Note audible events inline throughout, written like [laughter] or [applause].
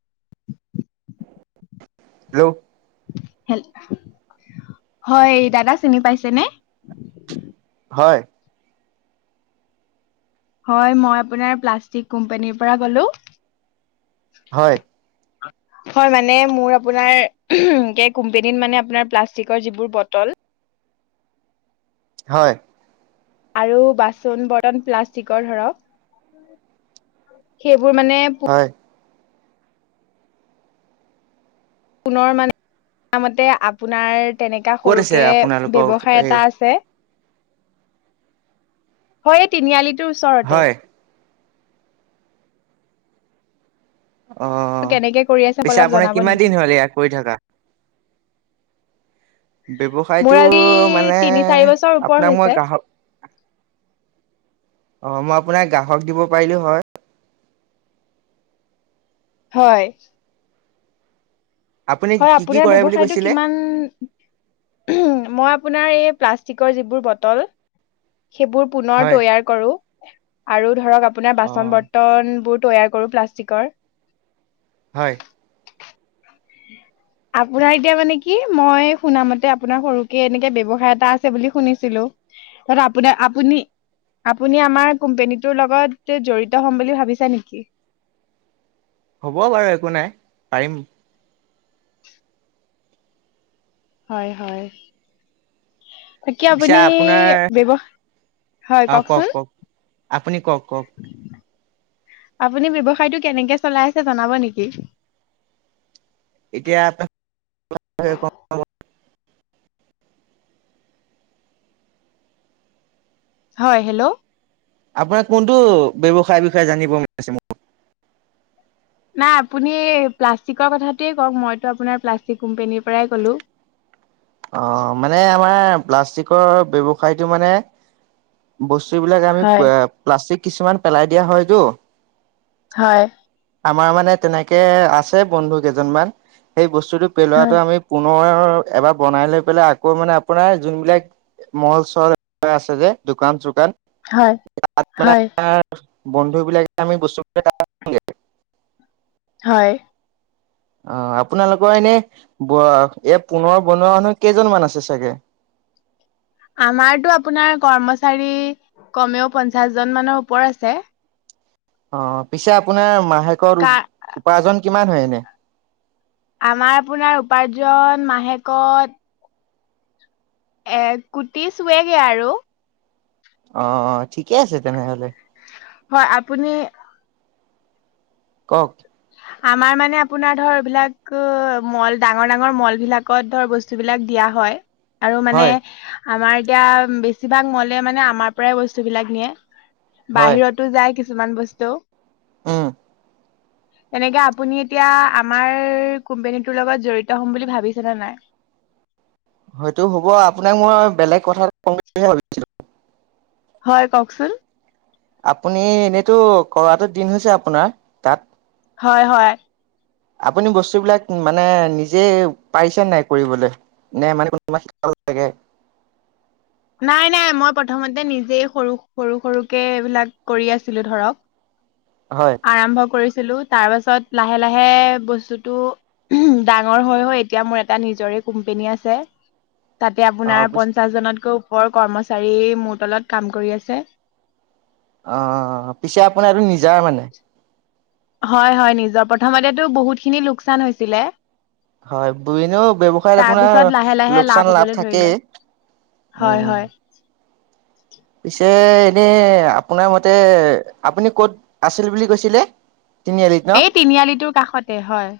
[unintelligible] Hello হে, হয় দাদা চিনি পাইছে ন? হয়। হয় মই আপোনাৰ প্লাষ্টিক কোম্পানীৰ পৰা ক'লো। হয়। [inaudible] হয় মানে মোৰ আপোনাৰ কোম্পনীত মানে কোম্পনীত প্লাষ্টিকৰ যিবোৰ বটল হয়। আৰু বাচন বতন প্লাষ্টিকৰ ধৰক [unintelligible] সেইবোৰ মানে পু হয়। পুনৰ মানে [inaudible] মতে আপোনাৰ তেনেকুৱা ক'ত আছে সৰুকে আপোনালোকৰ ব্যৱসায় এই এটা আছে। হয় এই তিনিআলিটোৰ ওচৰতে হয় অ কেনেকে কৰি আছে অলপ পিছে আপোনাৰ জনাব কিমান নেকি? দিন হল ইয়াৰ কৰি থাকা মোৰ ব্যৱসায়টো আজি মানে তিনি চাৰি বছৰ ওপৰ আপোনাক মই হৈছে। গ্ৰাহক অ মই আপোনাক গ্ৰাহক দিব পাৰিলো হয় হয় আপুনি হয় কি কি আপোনাৰ কৰে বুলি ব্যৱসায়টো কৈছিলে কিমান মই আপোনাৰ এই প্লাষ্টিকৰ যিবোৰ বটল সেইবোৰ পুনৰ হয় তৈয়াৰ কৰো আৰু ধৰক আপোনাৰ অ বাচন বৰ্তন বোৰ তৈয়াৰ কৰো প্লাষ্টিকৰ হয় [unintelligible] আপোনাৰ এতিয়া মানে কি মই শুনামতে আপোনাৰ সৰুকে এনেকে ব্যৱসায় এটা আছে বুলি শুনিছিলো আপোনাৰ আপুনি আপুনি আমাৰ কোম্পেনীটোৰ লগত জড়িত হম বুলি ভাবিছা নেকি হ'ব বাৰু একো নাই পাৰিম হয় হয় তাকে পিছে আপুনি আপোনাৰ ব্যৱসা হয় অ কওক কওকচোন কওক আপুনি কওক কওক আপুনি ব্যৱসায়টো কেনেকে চলাই আছে জনাব নিকি এতিয়াত হয় ক হয় হেল্ল' আপোনাৰ কোনটো ব্যৱসায়ৰ বিষয়ে জানিব মন আছে মো নাই আপুনি প্লাষ্টিকৰ কথাটোৱে কওক মইতো আপোনাৰ প্লাষ্টিক কোম্পেনীৰ পৰাই ক'লো অ মানে আমাৰ প্লাষ্টিকৰ ব্যৱসায়টো মানে বস্তু বিলাক আমি হয় প্লাষ্টিক কিছুমান পেলাই দিয়া হয়তো হয় আমাৰ মানে তেনেকে আছে বন্ধু কেইজনমান সেই বস্তুটো হয় পেলোৱাটো আমি পুনৰ এবাৰ বনাই লৈ পেলাই আকৌ মানে আপোনাৰ যোনবিলাক মল চল আছে যে দোকান চোকান হয় তাত মানে হয় আমাৰ বন্ধু বিলাকে আমি বস্তুবিলাক তাত হয় অ আপোনালোকৰ এনে ব এ পুনৰ বনোৱা মানুহ কেইজনমান আছে চাগে। আমাৰতো আপোনাৰ কৰ্মচাৰী কমেও পঞ্চাশ জন মানৰ ওপৰ আছে। অ পিছে আপোনাৰ মাহেকৰ কা উদ উপাৰ্জন কিমান হয় এনে আমাৰ আপোনাৰ উপাৰ্জন মাহেকত এক কোটি চুৱে গে আৰু অ অ ঠিকে আছে তেনেহলে হয় আপুনি কওক আমাৰ মানে আপোনাৰ ধৰ এইবিলাক মল ডাঙৰ ডাঙৰ মল বিলাক কত ধৰ বস্তুবিলাক দিয়া হয় আৰু মানে হয় আমাৰ এতিয়া বেছিভাগ মলে মানে আমাৰ পৰাই বস্তু বিলাক নিয়ে। হয় বাহিৰতো যায় কিছুমান বস্তু। উম তেনেকে আপুনি এতিয়া আমাৰ কোম্পেনীটোৰ লগত জড়িত হম বুলি ভাবিছেনে নাই। হয়টো হ'ব আপোনাক মই বেলেগ কথা কম বুলিহে ভাবিছিলো। হয় কওকচোন আপুনি এনেইতো কৰাটো দিন হৈছে আপোনাৰ তাত হয় হয় আপুনি বস্তু বিলাক মানে নিজে পাৰিছে নাই কৰিবলে নে মানুহ কোনোবা শিকাব লাগে। নাই নাই মই প্ৰথমতে নিজেই সৰু সৰু সৰুকে এইবিলাক কৰি আছিলো ধৰক। হয় আৰম্ভ কৰিছিলো তাৰ পাছত লাহে লাহে বস্তুটো ডাঙৰ হৈ হৈ এতিয়া মোৰ এটা নিজৰে কোম্পেনী আছে। তাতে অ আপোনাৰ পিছে পঞ্চাশ জনতকৈও ওপৰ কৰ্মচাৰী মোৰ তলত কাম কৰি আছে। অ পিছে আপোনাৰ এইটো নিজা মানে হয় হয় নিজৰ প্ৰথমতেতো বহুতখিনি লোকচান হৈছিলে হয় এনেও ব্যৱসায়ত তাৰ পিছত লাহে আপোনাৰ লাহে লোকচান হবলৈ লাভ ধৰিলে থাকেই, হয় উম হয় পিছে এনে আপোনাৰ মতে আপুনি কত আছিল বুলি কৈছিলে। তিনিআলিত ন এই তিনিআলিটোৰ কাষতে হয়।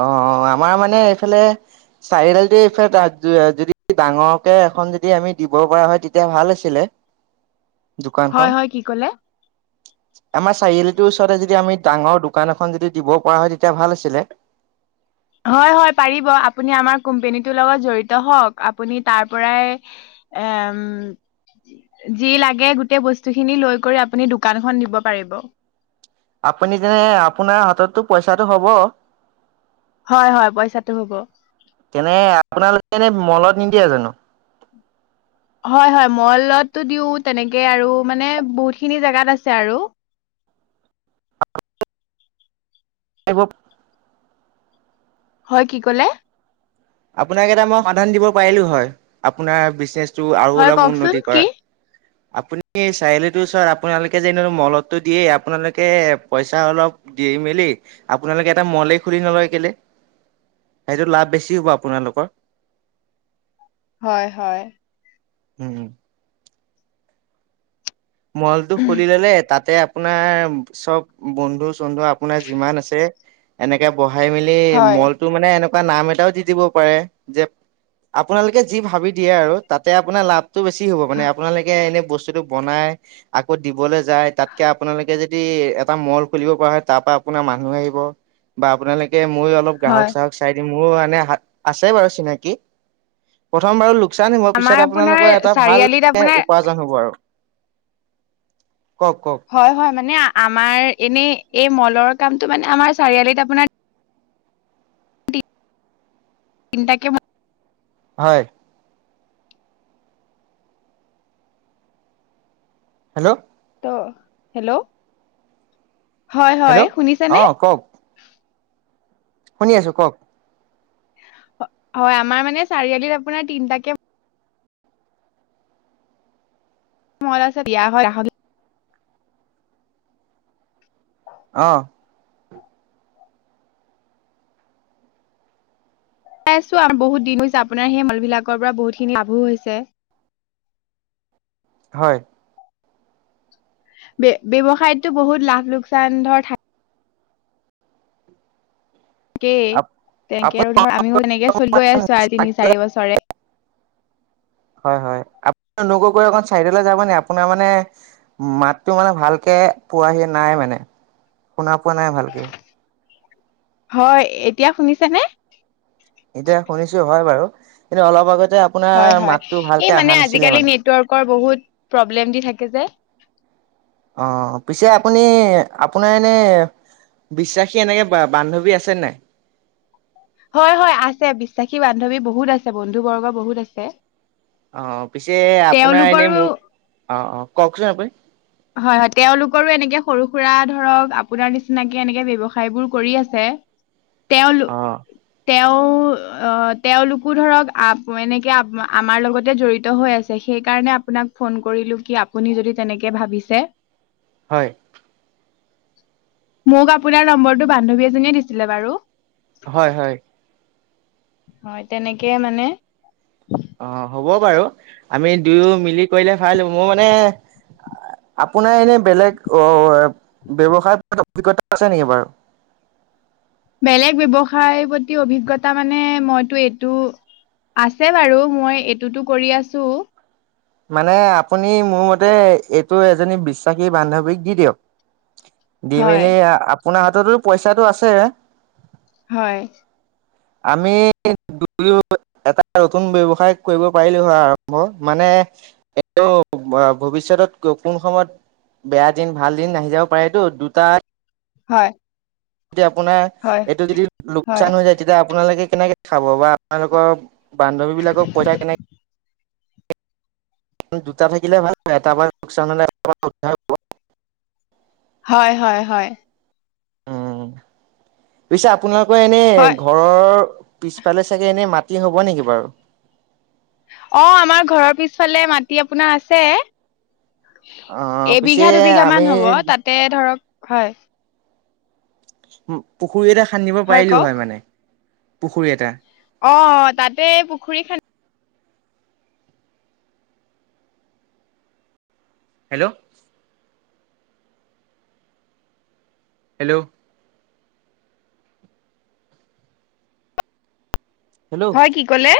অ অ আমাৰ মানে এইফালে চাৰিআলিটো এইফালে যদি ডাঙৰকে এখন যদি আমি দিব পৰা হয় তেতিয়া ভাল আছিলে [inaudible] হয় দোকানখন হয় কি কলে আমাৰ চাৰিআলিটোৰ ওচৰতে যদি আমি ডাঙৰ দোকান এখন যদি দিব পৰা হয় তেতিয়া ভাল আছিলে। হয় হয় পাৰিব আপুনি আমাৰ কোম্পেনীটোৰ লগত জড়িত হওক আপুনি তাৰ পৰাই এম যি লাগে গোটেই বস্তু খিনি লৈ কৰি আপুনি দোকানখন দিব পাৰিব। আপুনি যেনে আপোনাৰ হাততো পইচাটো হব হয় হয় পইচাটো হ'ব। এনে আপোনালোকে এনে মলত নিদিয়ে জানো। হয় হয় মলটো দিও তেনেকে আৰু মানে বহুতখিনি জেগাত আছে আৰু এইবোৰ হয় কি কলে আপোনাক এটা মই সমাধান দিব পাৰিলো হয় আপোনাৰ বিজনেচটো আৰু হয় অলপ কওকচোন উন্নতি কি? কৰাৰ। আপুনি চাৰিআলিটোৰ ওচৰত আপোনালোকে যেনো মলটো দিয়ে আপোনালোকে পইচা অলপ দি মেলি আপোনালোকে এটা মলেই খুলি নলয় কেলে সেইটো লাভ বেছি হব আপোনালোকৰ হয় হয় উম মলটো খুলি ললে তাতে আপোনাৰ চব বন্ধু চন্ধু আপোনাৰ যিমান আছে এনেকে বহাই মেলি হয়। মলটো মানে এনেকুৱা নাম এটাও দি দিব পাৰে যে আপোনালোকে যি ভাবি দিয়ে আৰু তাতে আপোনাৰ লাভটো বেছি হ'ব মানে আপোনালোকে এনে বস্তুটো বনাই আকৌ দিবলৈ যায় তাতকে আপোনালোকে যদি এটা মল খুলিব পৰা হয় তাৰ পৰা আপোনাৰ মানুহ আহিব বা আপোনালোকে মই অলপ গ্ৰাহক হয় চাহক চাই দিম মোৰো মানে হাত আছে বাৰু চিনাকি প্ৰথম বাৰু লো লোকচান হব আমাৰ পিছত আপোনাৰ আপোনালোকৰ এটা ভাল চাৰিআলিত মানে আপোনাৰ উপাৰ্জন হ'ব আৰু কওক কওক হয় হয় মানে আমাৰ এনেই এই মলৰ কামটো মানে আমাৰ চাৰিআলিত আপোনাৰ [unintelligible] হয়। হেল্ল'! ত' হেল্ল'! হয় হয়, হেল্ল' শুনিছ অ নে? কওক শুনি আছো, কওক? হয়। আমাৰ মানে চাৰিআলিত আপোনাৰ তিনটাকে [unintelligible] অ। [unintelligible] আছো আ বহুত দিন হৈছে। আপোনাৰ সেই ম-ল বিলাকৰ পৰা বহুত খিনি ল-ভো হৈছে। হয়। বে ব্যৱসায়তটো বহুত লাভ লোকচান ধৰ থাক কে। তে--ল আৰু আপুনি ধৰ আমিও এনেকে চল গৈ আছো আ তিনি চাৰি বছৰে। হয় হয়। আপু--গৈ অকন চাইডলৈ যাব নি? আপোনাৰ মানে মাতটো মানে ভালকে পোৱাহি নাই মানে। শুনা পোৱা নাই ভালকে। হয়, এতিয়া শুনিছে নে? এতিয়া শুনিছো হয় বাৰু কিন্তু অলপ আগত যে হয় হয়। এ মানে আজিকালি নেটৱৰ্কৰ বহুত প্ৰব্লেম দি থাকে যে। অ। পিছে আপুনি আপোনাৰ এনে বিশ্বাসী এনেকে বা বান্ধৱী আছে নাই? হয় হয় আছে। বিশ্বাসী বান্ধৱী বহুত আছে। বন্ধু বৰ্গ বহুত আছে। অ। পিছে আপোনাৰ তেওঁলোকৰো এনেই মোক, অ অ কওকচোন আপুনি? হয় হয়। তেওঁলোকৰো এনেকে সৰু সুৰা ধৰক আপোনাৰ নিচিনাকে এনেকে ব্যৱসায় বোৰ কৰি আছে। তেওঁলো অ তেওঁ অহ তেওঁলোকো ধৰক আ এনেকে আম আমাৰ লগতে জড়িত হৈ আছ সেইকাৰণে আপোনাক ফোন কৰিলো। কি আপুনি যদি তেনেকে ভাবিছে। হয়। মোক আপোনাৰ নম্বৰটো বান্ধৱী এজনীয়ে দিছিলে বাৰু। হয় হয়। হয়। তেনেকে মানে অ হ'ব বাৰু আমি দুয়ো মিলি কৰিলে ভালো। মো মানে আপোনাৰ এনে বেলেগ অ ব্যৱসায় [unintelligible] আছে নেকি বাৰু? বেলেগ ব্যৱসায় প্ৰতি অভিজ্ঞতা মানে, মইতো এইটো আছে বাৰু। মই এইটোতো কৰি আছোঁ। মানে আপুনি মোৰ মতে এইটো এজনী বিশ্বাসী বান্ধৱীক দি দিয়ক। দি হয় মেলি আপোনাৰ হাততো পইচাটো আছে। হয়। আমি [unintelligible] এট নতুন ব্যৱসায় কৰিব পাৰিলোঁ হয় আৰম্ভ। মানে এ-টো ভৱিষ্যতত কোন সময়ত বেয়া দিন ভাল দিন আহি যাব পাৰে তো। দুটা হয়। যদি আপোনাৰ হয় এইটো যদি হয় লোকচান হৈ যায়। তেতিয়া আপোনালোকে কেনেকে খাব বা আপোনালোকৰ বান্ধৱী বিলাকক পইচা কেনেকে দুটা থাকিলে ভাল হয়। এটা [unintelligible] হয়, হয়, হয়। উম। পিছে আপোনালোক এনে হয় ঘ ঘৰৰ পিছফালে চাগৈ এনেই মাটি হ'ব নেকি বাৰু? অ আমাৰ ঘৰৰ পিচফালে মাটি আপোনাৰ আছে। অ', পিছে এবিঘা দুবিঘা মান আমি হ'ব তাতে ধৰক, হয়, পুখুৰী এটা খান্দিব পাৰিলোঁ হয় মানে, পুখুৰী এটা। অ তাতে পুখুৰী খান্দি হেল্ল হেল্ল হেল্ল' হয় কি ক'লে?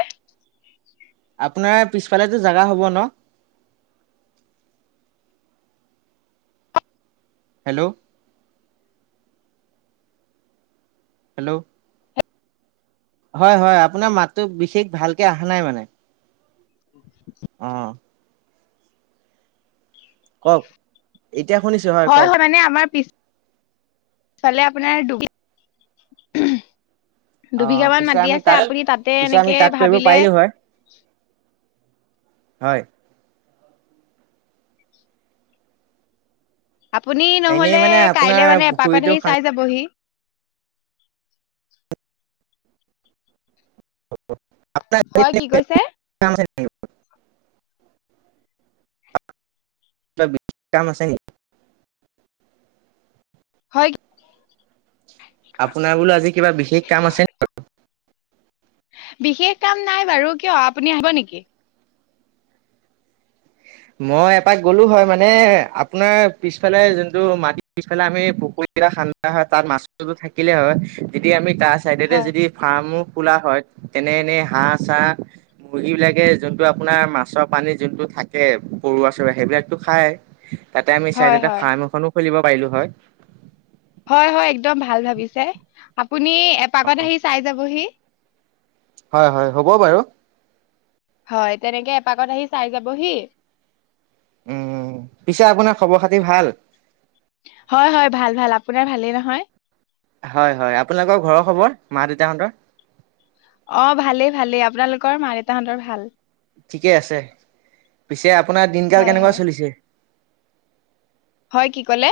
আপোনাৰ পিছফালেতো জেগা হ'ব ন? হেল্ল হেল্ল হয় হয় আপোনাৰ মাতটো বিশেষ ভালকে অহা নাই মানে। [unintelligible] অ। কওক? এতিয়া শুনিছোঁ হ হয় হয় মানে আমাৰ পিছ ফালে আপোনাৰ দুবি অ দুবিঘা মান পিছে মাটি আমি আছে তাত, আপুনি তাতে পিছে আমি এনেকে তাত কৰিব ভাবিলে পাৰিলোঁ হয়? হয়। আপুনি এনেই নহলে মানে কাইলে আপোনাৰ মানে এপাকত পুখুৰীটো আহি চাই খান্দি যাবহি? হয় কি কৈছে [inaudible] অপোনাৰ বিশেষ কাম আছে নি? হয় আপোনাৰ বোলো আজি কিবা বিশষ কাম আছে নি? বিশেষ কাম নাই বাৰু কিয় আপুনি আহিব নিকি? মই এপাক গ'লো হয় মানে আপোনাৰ পিছফালে যোনটো মাটি পিছফালে আমি পুখুৰী এটা খান্দা হয় তাত মাছটো থাকিলেই হয়। যদি আমি তাৰ ছাইডেতে হয় যদি ফাৰ্মো খোলা হয় তেনে এনেই হাঁহ চাহ মুৰ্হী বিলাকে যোনটো আপোনাৰ মাছৰ পানী যোনটো থা কে পৰুৱা চৰোৱা সেইবিলাটো খাই, তাতে আমি হয় চাইদতে হয় ফাৰ্ম এখনো খুলিব পাৰিলোঁ হয়। হয় হয় একদম ভাল ভাবিছে। আপুনি এপাকত আহি চাই যাবহি। হয় হয় হ'ব বাৰু। হয় তেনেকে এপাকত আহি চাই যাবহি। উম, পিছে আপোনাৰ খবৰ খাতি ভাল? হয় হয় ভাল ভাল। আপোনাৰ ভালেই নহয়? হয় হয়। আপোনালোকৰ ঘৰৰ খবৰ মা দেউতাহঁতৰ? অ ভালেই ভালেই আপোনালোকৰ মা দেউতাহঁতৰ ভাল। ঠিকে আছে। পিছে আপোনাৰ দিনকাল হয় কেনেকুৱা হয় চলিছে? হয় কি ক'লে?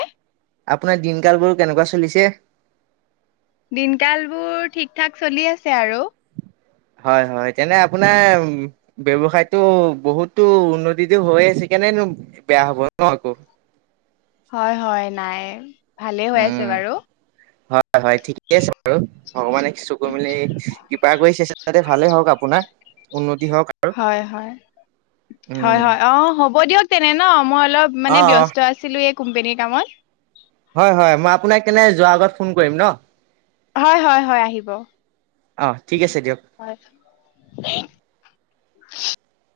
আপোনাৰ দিনকাল বোৰ কেনেকুৱা চলিছে? দিনকাল বোৰ ঠিক ঠাক চলি আছে আৰু। হয় হয়, তেনে আপোনাৰ ব্যসায়তো বহুতো উন্নতিটো হৈ আছে কেনেনো বেয়া হব ন আকৌ? হয় হয় নাই ভালেই হৈ আছে উম বাৰু। হয় হয় ঠিকে আছে বাৰু, ভগৱানে চকু মেলি কৰি চেষ্টাতে ভালেই হওক, আপোনাৰ উন্নতি হওক। হয়- হয়- হয়- উম হয়, অ, হ'ব দিয়ক, তেনে ন মই অলপ অ মানে অ ব্যস্ত আছোঁ। আছিলোঁ এই কোম্পেনীৰ কামত। হয়, হয়, মই আপোনাক কেনে যোৱাৰ আগত ফোন কৰিম ন। হয়- হয়, আহিব অ ঠিক আছে দিয়ক হয়।